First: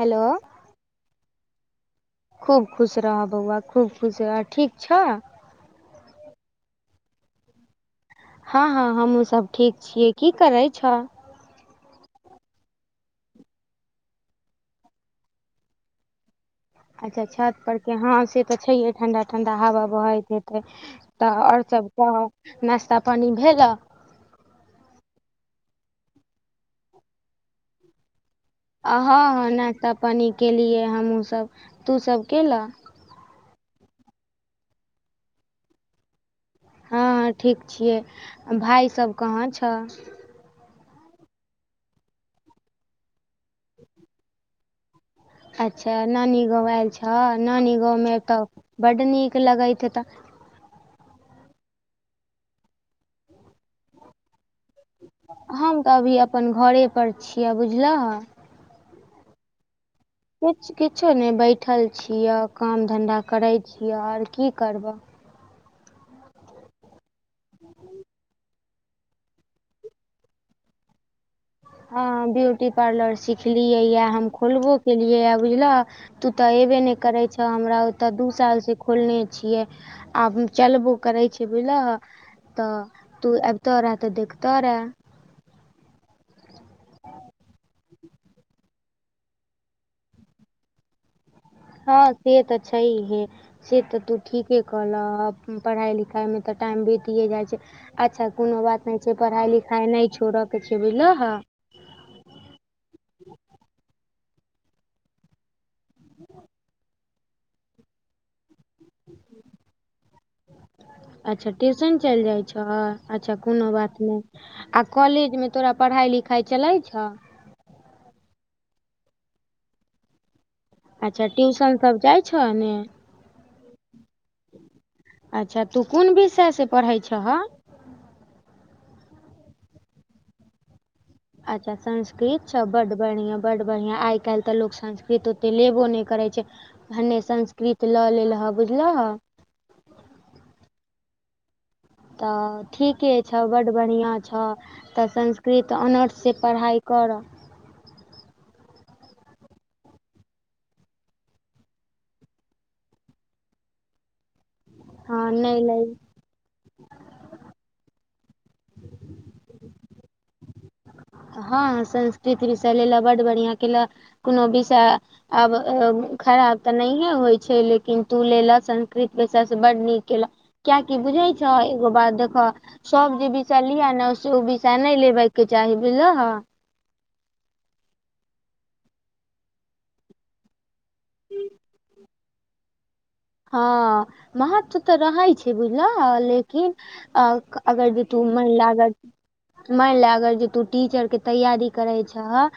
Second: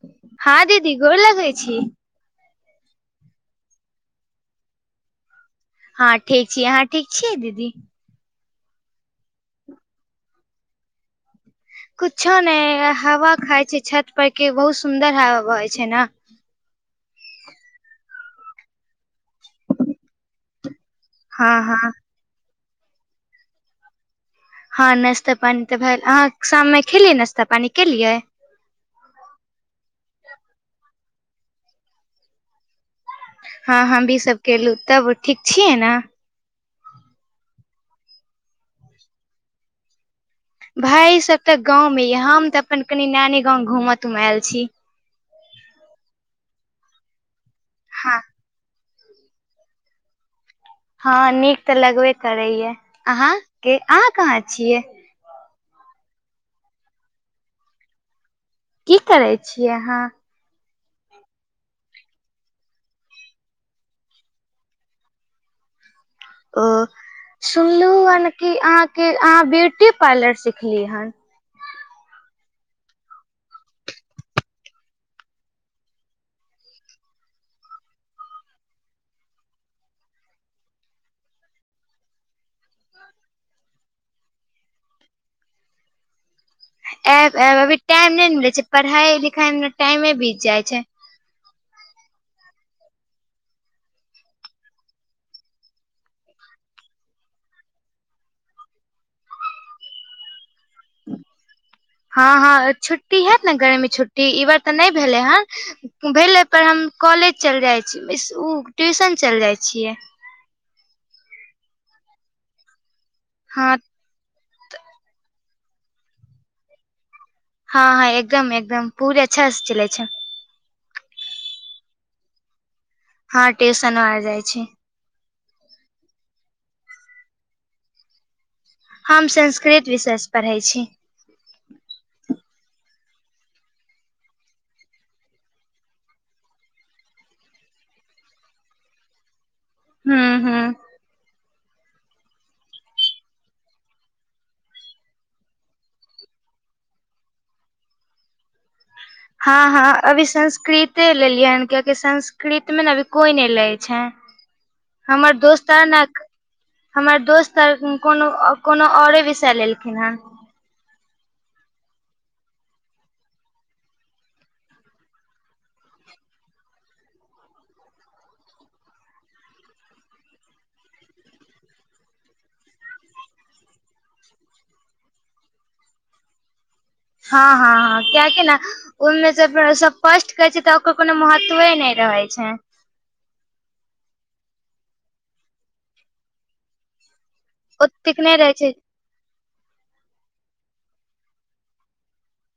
Hello हँ दीदी गोर लगै छी। खूब खुश रहऽ बौआ खूब खुश रहऽ ठीक छ। हँ ठीक छी अहाँ ठीक छियै दीदी? हँ हँ हमहुँ सब ठीक छियै की करै छह? कुछो नै हवा खाइ छि छत पर की बहुत सुन्दर हवा बहै छै नऽ। अच्छा छत पर के हँ से तऽ छैहे ठंडा-ठंडा हवा बहैत हेतै। तऽ हँ आओर सभ हँ कहऽ नास्ता-पानी भेलऽ। हँ नाश्ता-पानी तऽ भेल अहाँ शाममे खेलियै नाश्ता पानी केलियै। हँ हँ नाश्ता पानी केलियै हमहूँ सभ तूसभ केलेह? हँ हम भी सब केलहु तब ठीक छियै न। ह ठीक छियै आ भाय सब कहाँ छऽ। भाय सब तऽ गाँव में या हम तऽ अपन कनी नानी गाँव घूम तूम एल छी। अच्छा नानी गाँव एल छ नानी गाँव मे हँ तऽ बड नीक लगैत हेतऽ। हँ नीक तऽ लगबे करेै ये आहाँ के आहाँ कहाँ छियै? हम त अभी अपन घरे पर छिय बुझलह। की करै छि आहाँ? किछ-किछो नैय बैठल छिय काम धंन्धा करै छिय और की करबअ। ओ सुनलु ह कि आहाँके आहाँ ब्यूटी पार्लर सिखली हन। ह ब्यूटी पार्लर सिखलियै या हम खोलबो केलियैय बुझलह। तू तऽ अयबे नैय करै छ हमरा ओतऽ दू साल सँ खोलने छियै। आब चलबो करै छै बुझलह। त तू अैबतो रे तऽ देखतो रे। एब-एब अभी टाइम नै न मिलेै छै पढ़ाई-लिखाई मे त टाइमे बीत जाय छै। हँ से त छैहे। सेत तू ठीके कहलह ह पढ़ाई लिखाय मे तऽ टाइम बिताये जाय छैय। अच्छा कोनो बात नै छै पढ़ाई-लिखाई नै छोड़ के छैय बुझलह। हँ हँ छुट्टी हेत ने गर्मी छुट्टी ई बार तऽ नैय भेलेै हऽ। भेलै पर हम कॉलेज चैल जाय छी इसकु ट्यूशन चैल जाय छियै। अच्छा ट्यूशन चैल जाय छह अच्छा कोनो हँ बात नै। आ कॉलेज मे तोरा पढ़ाय-लिखाय चलै छ। हँ हँ एकदम-एकदम पूरे अच्छा सँ चलै छैय। अच्छा, ट्यूशन सब जाय छह ने। हँ ट्यूशनो और जाय छी। अच्छा, तू कोन विषय से पढ़ै छह। हम संस्कृत विषय सँ पढ़ै छी। अच्छा संस्कृत छ, बड्ड बढ़ियां-बड्ड बढ़ियां, आय कैल्ह तऽ लोक संस्कृत। तऽ लेबो नै करै छैय, भने संस्कृत लऽ लेलह बुझलह। हँ हँ। तऽ ठीके छऽ बड्ड बढ़ियां छऽ। तऽ संस्कृत ऑनर्स सँ पढ़ाय करऽ। हँ हँ अभी संस्कृते लेलियै हें कियाकि संस्कृत में न अभी कोय नै लै छैय। [inaudible] हँ हमर नहि दोस्तो लै नक। हमर दोस्त और कोनो -कोनो औरे विषय लेलखिन हें। हँ संस्कृत विषय लेलऽ बड्ड बढ़ियां केलऽ कोनो विषय। आब खराब तऽ नैहे होय छैय लेकिन तू ले लऽ संस्कृत विषय सँ बड्ड नीक केलऽ। किय कि बुझै छऽ एगो बात देखऽ। सब जे विषय लिअ ने से उ विषय नैय लेबे के चाही बुझलहऽ। हँ हँ हँ कियाकि न। ओय में सब फर्स्ट करे छै तऽ ओकर कोनो महत्वे नैय रहेै छैय। हँ, महत्व तऽ रहै छैय बुझलहऽ लेकिन। अगर बी ओतेक तू नहि रहै महिला छै अगर। माइन लै अगर जे तू टीचर के तैयारी करै छऽहऽ।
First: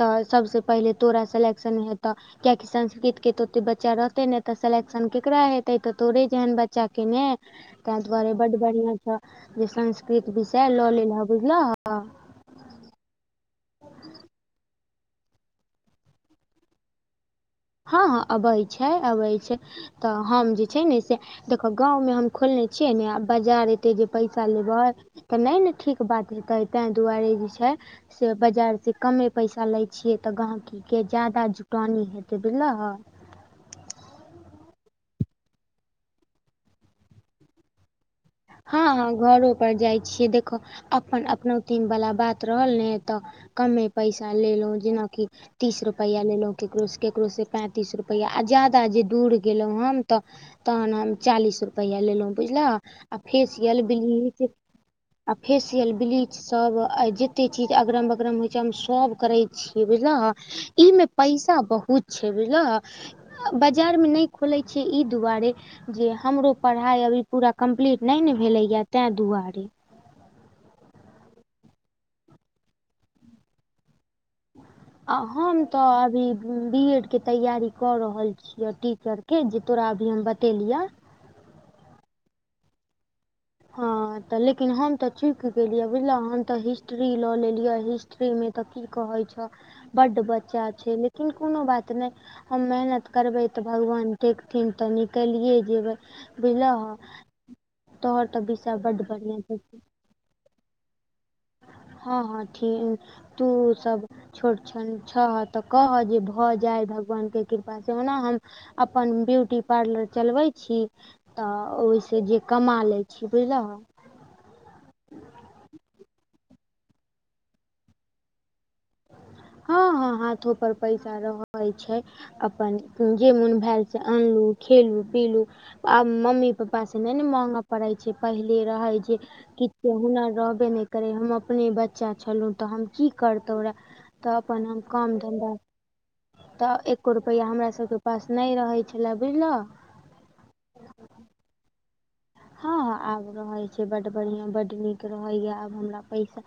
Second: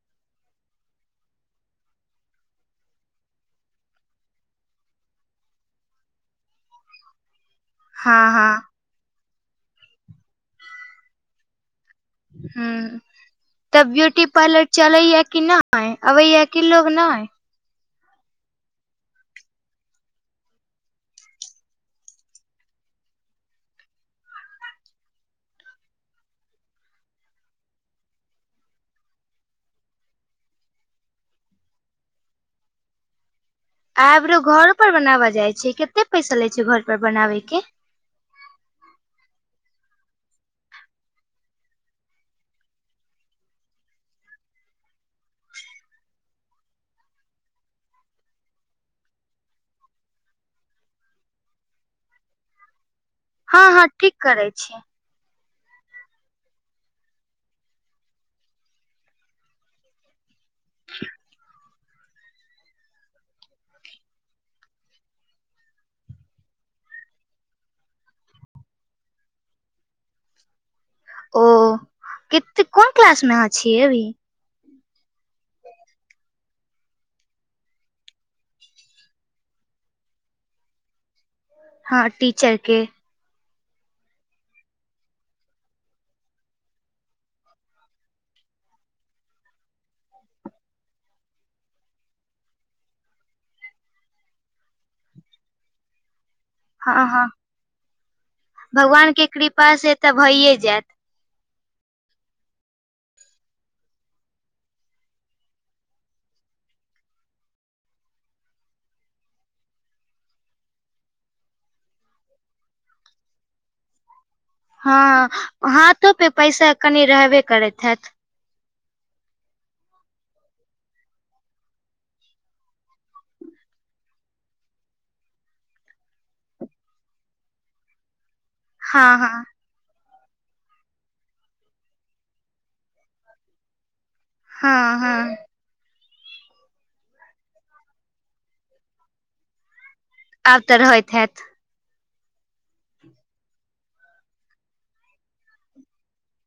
तऽ सबसेँ पहिले तोरा सेलेक्शन हेतऽ। कियाकि संस्कृत के तऽ ओते बच्चा रहतै नेै तऽ सले। तखन केकरा हेतेै, तोड़े जेहेन बच्चा के नैय तै हँ दुआरे हँ बड्ड बढ़िया छ। जे संस्कृत विषय लऽ लेलह बुझलहऽ। हूँ। तऽ ब्यूटी पार्लर चलेैये कि नै, आबेैये कि लोग नइ। हँ हँ अबै छैय, अबै छैय, तऽ हम जे छैय ने से। देखऽ गाँव में हम खोलने छियै ने आ बाजार एतै जे पैसा लेबै। तऽ नयने ठीक बात हेतय, तेंदुआरे जे छइ। से बजारसँ कमे पैसा लय छिय तऽ गांव के जादा जुटानी हेत। तऽ बुझलहऽ। आईब्रो घरोऽ पर बनाब जाय छीय, कते पैसा लय छीय घर पर बनाबे के। हँ, हँ घरो पर जाइ छियै देखऽ। अपन-अपनोती वला बात रहल ने तऽ कमे पैसा लेलहुँ जेनाकि। तीस रुपैआ लेलहुँ ककरोसँ, ककरोसँ पैंतीस रुपैआ आ ज्यादा जे दूर गेलहुँ हम तऽ। तहन हम चालीस रुपैया लेलहुँ बुझलहऽ आ हँ फेसियल- हँ ठीक करै ब्लीच। छी आ फेेशियल-ब्लीच। सब आय जते चीज अगरम-बगरम होइ छै हम सब करेइ छी बुझलहऽ। ई में पैसा बहुत छय बुझलहऽ। बजार में नहि खोलय छिय ई दुआरे जे हमरो पढ़ाई अभी पूरा कम्प्लीट। नयने भेलैए तेंदुआरे। ओ, केते कौन क्लास में अहाँ छियै अभी। आ हमत अभी बीएड के तैयारी क रहलछी यों टीचर की जे तोरा अभी हम बतेलियए हँ टीचर के हँ अ त लेकिन हम त चुक गेलियै बुझलों हम त हिस्ट्री ल लेलियै हिस्ट्री मे त की कहयछ बड्ड बच्चाछय लेकिन कोनो बात नै हम मेहनत करबय त भगवान देखथिन त निकलये जेबय बुझलोह हँ हँ तोहर त विषय बड भगवान के बढ़िआं कृपा से त भइये जायत हँ हँ ठी तूसब छोट सन छह त कहह जे भ जाय भगवान के कृपासँ ओना हम अपन ब्यूटी पार्लर चलबय छी त ओहिसँ जे कमा लयछी बुझलंहु ह हँ हाथो पे पैसा कनि रहबे करैत हैत हँ हँ हाथो पर पैसा रहय छय अपन जेमन भेल से अनलहु खेलहु पीलहु आब मम्मी पपा स नै न मांग पड़य छय पहिले रहै हँ जे हँ कि उ हुनर रहबे नय करै हम अपने बच्चा छलहुँ त हम की करतहुँ रहै त अपन हम हँ काम हँ धन्धा त एक्को रुपैया हमरा सबके पास नै रहै छलए बुझलह आब त रहैत हैत हँ हँ आब रहय छय बड बढ़िआं बड नीक रहैय आब हमरा पैसा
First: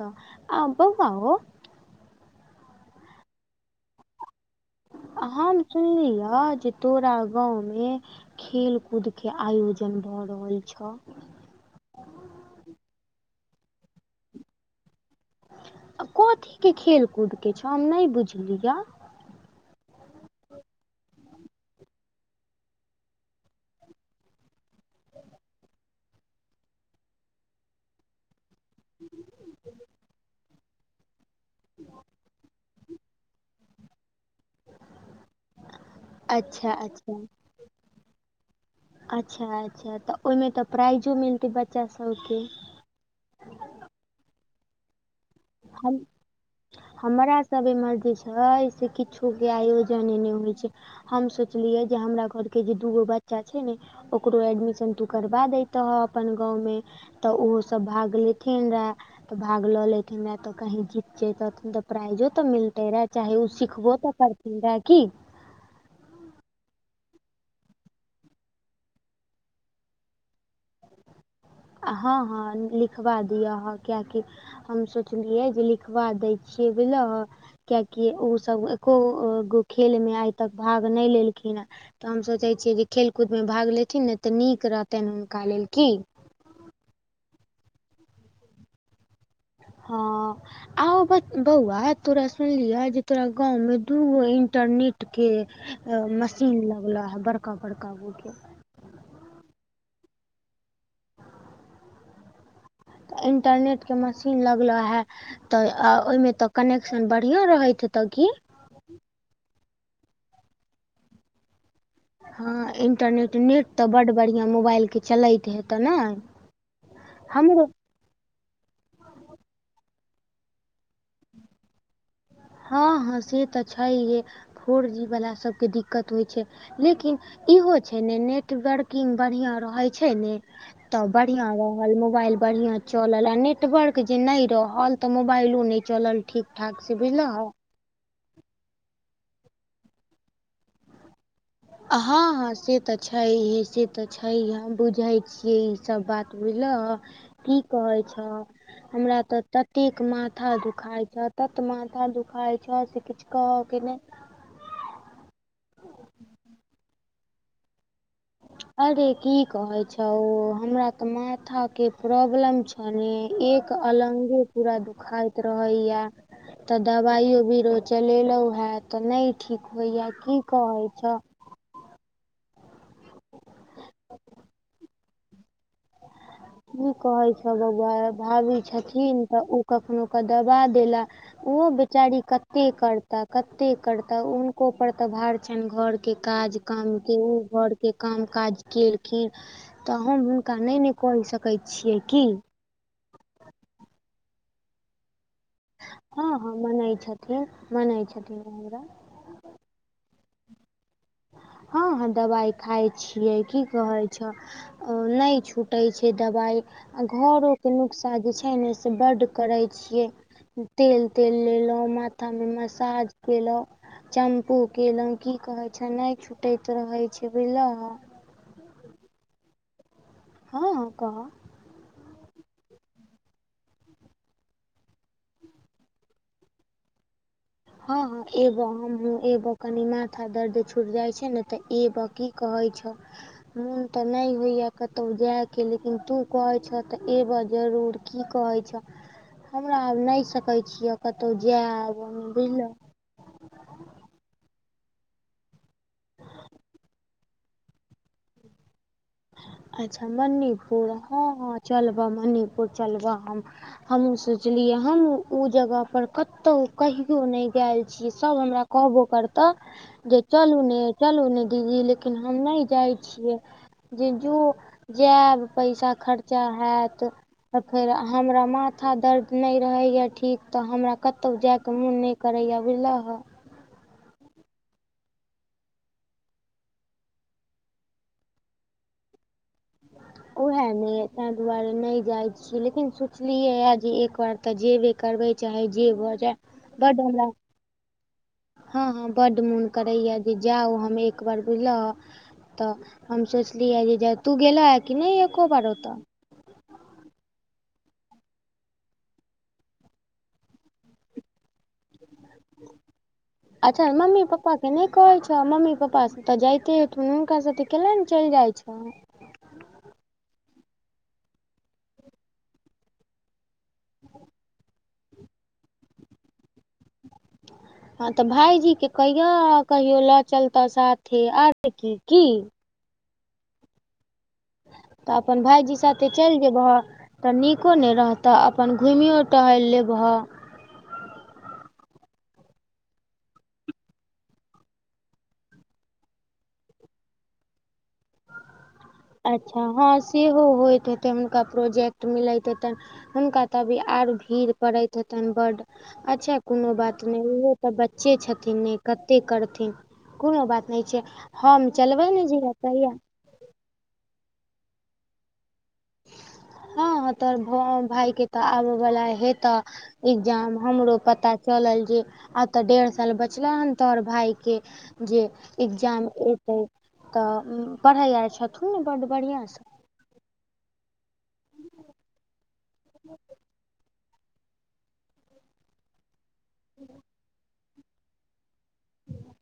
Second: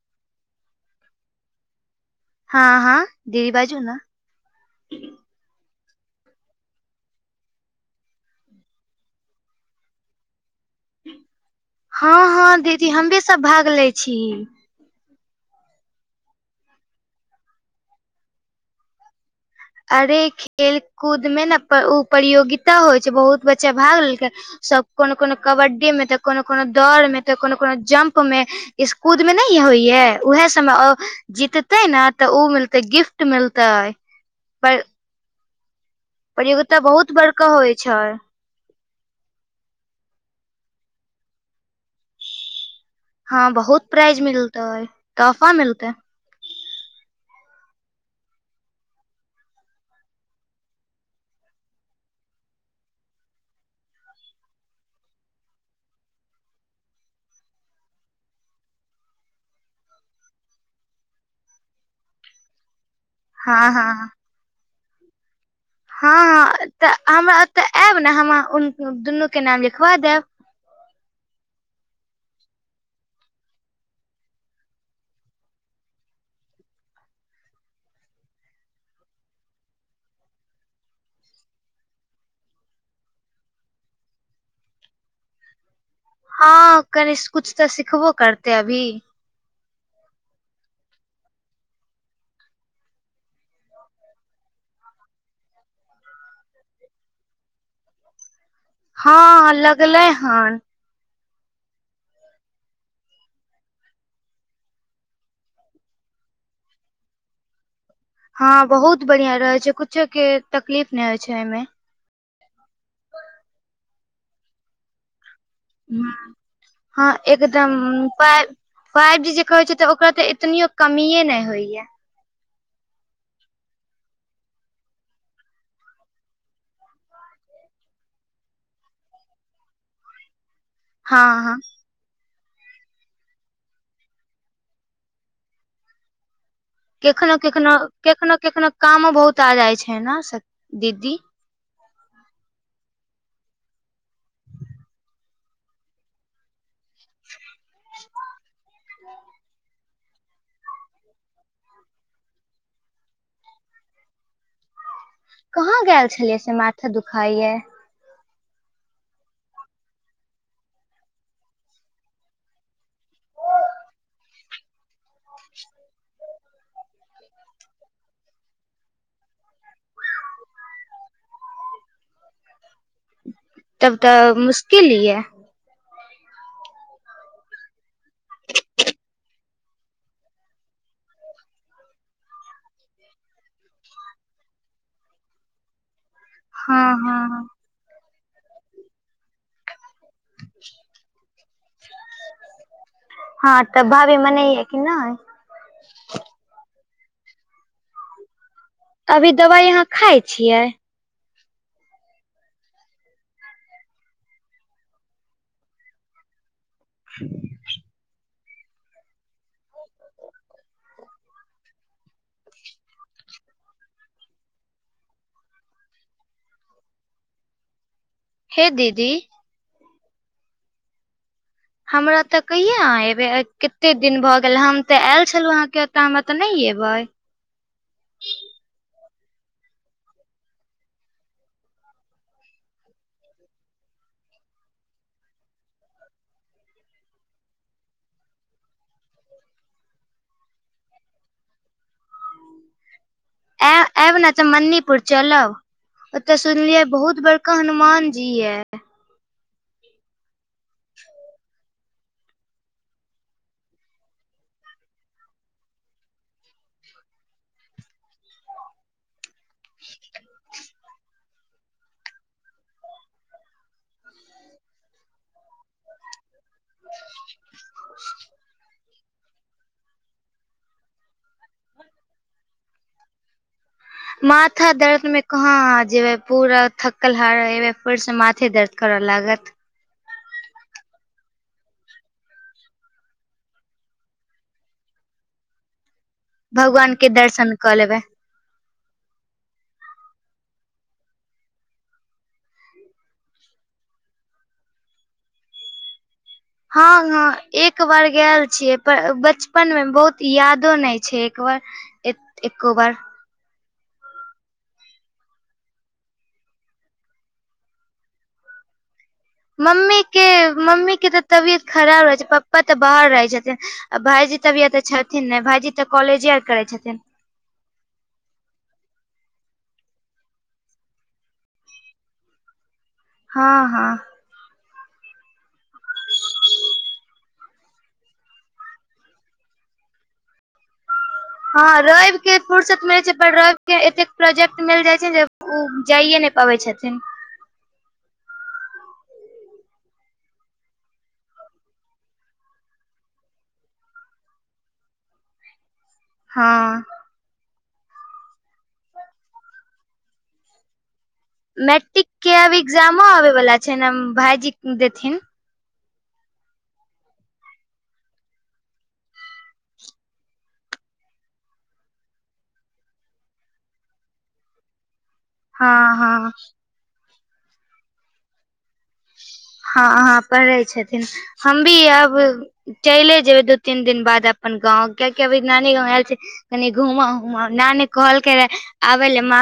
त आ बौआ हो हँ हँ दी बाजू न हम सुनलीह जे तोरा गाँव में खेल कूद के आयोजन भ रहल छ हँ हँ दीदी हम ही सब भाग ले छी कथी के खेल कूद के छ हम नै बुझलियह अरे खेल कूद में ने उ प्ररियोगिता होइ छय बहुत बच्चा भाग लेलकै सब कोनो कोनो कबड्डी में त कोनो कोनो दौड़ में त कोनो कोनो जंप पं में इस कूद मे न होइयै उएहे सब मे जीतते ने त उ मिलत त गिफ्ट मिलतय पै अच्छा प्ररियोगिता बहुत अच्छा बड़का होइ छय अच्छा अच्छा त ओहि मे त प्राइजो मिलतै बच्चा सबके हँ बहुत प्राइज मिलतै तोफा मिलतय हम हमरा सब एम्हर जे छै से किछो के आयोजन नै होइ छै हम सोचलियै जे हमरा घर के जे दूगो बच्चा छै ने ओकरो एडमिशन तू करवा दैतह अपन गाँव मे त ओहो सब भाग लेथिन रहे त भाग ल लेथिन ए मे त कहीं जी जैतथिन त प्राइजो त मिलतै ने चाहे ओ हँ हँ सिखबो त करतै दय की हँ हँ त हमरा ओत आयब ने हम दुनू के नाम लिखबा देब हँ हँ लिखवा दिअ ह क्या की हम सोचलियै जे लिखबा दै छियै बुझल ह कियाकि ओ सब एकोगो खेलमे आइ तक भाग नै लेलखिन है। तऽ हम सोचै छियै जे खेलकूदमे भाग लेथिन ने तऽ नीक रहतनि हुनका लेल, की? हँ कनि कुछ तऽ सिखबो करते अभी। हँ। आउ बौआ तोरा सुनलिअ जे तोरा गाँवमे दूगो इन्टरनेटके मशीन लगला है बड़का- बड़का गो के हँ लगलै हन। तऽ इन्टरनेट के मशीन लगल है तऽ ओइमे तऽ कनेक्शन बढ़िया रहैत हेतै की? हँ बहुत बढ़िया रहै छै कुछो के तकलीफ नै होय छै अइमे। हँ इन्टरनेट नेट तऽ बड बढ़िआँ मोबाइल के चलैत हेत हुं हँ एकदम पाय फाइव जी जे कहे छै तऽ ओकरा तऽ एतनियो कमीेये ने होइया। हँ हँ से तऽ छैहे फोर जी वला सबके दिकत होइ छै। लेकिन इहो छै ने नेटवर्किंग बढ़िया रहै छै ने तब हँ बढ़िया हँ रह मोबाइल बढ़िया चलल आ नेटवर्क जे नै रहल तऽ मोबाइलो नै चलल ठीक- ठाक से। कखनो- बुझलहक कखनो कखनो कखनो कामो बहुत आ जाय छै न स दीदी। हँ हँ से तऽ छैहे, से तऽ छैहे हम बुझै छियै ई सब बात बुझलहुं। की कहै छ हमरा तऽ ततेक माथा दुखाइ छह तत माथा दुखाइ छह से किछ कहऽ के नै। कहाँ गेल छलियै से माथा दुखाइये। अरे की कहे छौ हमरा तऽ माथा के प्रॉब्लम छह। माने एक अलंगे पूरा दुखाइत रहैये। तऽ दवाइयो बीरो चलेलहुं हें तऽ नै ठीक होइये की कहै छह। तब तऽ मुश्किल ये। की कहै छौ बउआ भाभी छथिन तऽ ओ कखनो कऽ दबा देला ओहो बेचारी कते करताह कते करताह हुनको पर तऽ भार छनि घर के के काज हँ काम के हँ ओ घर के काम काज के फेर तऽ हम हुनका नै ने कहि सकै छियै की। हँ तऽ भाभी मनेये कि नै हँ हँ मनै छथिन मनै छथिन हमरा अभी दवाइ आहाँ खाइ छियै? हँ ह दवाइ खाय छियै की कहै छह। अ नै छूटै छै दबाई आ घरो के नुक्शा जे छै ने से बड्ड करै छियै। तेल तेल लेलहुँ माथामे मसाज केलहुँ। चैम्पू केलहुँं की कहे छह नै छुटैत रहै छै बुझलह। हे दीदी? हँ कह। हमरा ओतऽ कहिया अहाँ एबे कते दिन भऽ गेल, हम तऽ आयल छलहुँ अहाँके ओतऽ हमरा ओतऽ नै एबै? हाँ हाँ एबऽ हमहु एबऽ कनि माथा दर्द छूइट जाइ छै ने तऽ एब अ कि कहे छ। मुन तऽ नै होइये कतौ जाय के लेकिन तू कहे छ तऽ एबअ जरूर। कि कहै छ हमरा आब नै सकै छिय, कतहु जायब बुझलऽ। एअ एब न तऽ मणिपुर चलब। ओते सुनलिये बहुत बड़का हनुमान जी ये। अच्छा मणिपुर हाँ हाँ चलबअ मणिपुर चलबअ हम। हमहूँ सोचलियै हन ओ जगह पर कतौ कहियो नै गैल छी सब हमरा कहबो करतऽ जे चलू ने चलू ने दीदी लेकिन हम नै जाइ छियै। जीजू जेएब पैसा खर्चा हेत त फेर हमरा माथा दर्द नै रहैया ठीक तऽ हमरा कतौ जाय के मुन नै करैया बुझल हऽ। माथा दर्द में कहाँ अहाँ जेबै पूरा थकल हारल एबै फेर से माथे दर्द करैऽ लागत। वै हे ने ते दुआरे नै जाइत छियै लेकिन सोचलियै या जे एक बार तऽ जेबे करबै चाहे जे भ जेए। भगवान के दर्शन कऽ लेबै। हाँ हाँ बड्ड मुन करैया जे जाउ हम एक बार बुझलह तऽ हम सोचलिय जे ब तू गेलह कि नै एको बार ओतऽ? हाँ हाँ एक बार गेल छियै प बचपन मे बहुत यादो नै छै एक बार एत एको बार। अच्छा मम्मी पप्पा के नै कहै छ ह मम्मी पप्पा से त जाइते हेथुन हुनका साथे कलेए नै चैल जाय? छ ह। मम्मी के मम्मी के तऽ तबियत खराब रहै छै पप्पा तऽ बाहर रहै छथिन। आ भाईजी त अभी ए तऽ छथिन ने भाईजी तऽ कॉलेजे आर करै छथिन। हाँ तऽ भायजी के कहियह कहियो लऽ चलता साथे आरो कि कि? हाँ हाँ। तऽ अपन भाईजी साथे चैल जेबहअ। तऽ निको नै रहतऽ अपन घुमियो टहैल लेबह। हाँ राइब के फुर्सत मिलैत छै पर राइब के एतेक प्रोजेक्ट मिल जाय छै जे ओ जाइए नै पाबै छथिन। अच्छा हाँ सेहो होइत हेतनि हुनका प्रोजेक्ट मिलैत हेतनि। हुनका त अभी आर भीड़ पड़ैत हेतनि बड अच्छा कोनो हँ बात तुमरुओ तऽ बच्चे छथिन ने कते करथिन कोनो बात नै छै। हम मैट्रिक चलबै ने के जहिया अब तहिया एग्जामो आबै वला छै ने भाईजी देथिन। हाँ तोर भ भाय के तऽ आबेऽ बला हे तऽ। एग्जाम हमरो पता चलल जे आब तऽ डेड़ह साल बचलअ हन तोहर भाय के। जे हँ एकग्जाम हँ एतै तऽ पड़है आर छथुन ना बढ़ियासँ? हाँ अहाँ पड़ै छथिन हम भी आब चैले जेबअ दू तीन दिन बाद अब। अपन गाँंव किया कि अभी नानी गांव आयल छै कनि घुमा उमा नानी कहलकइ आबै लेअ मां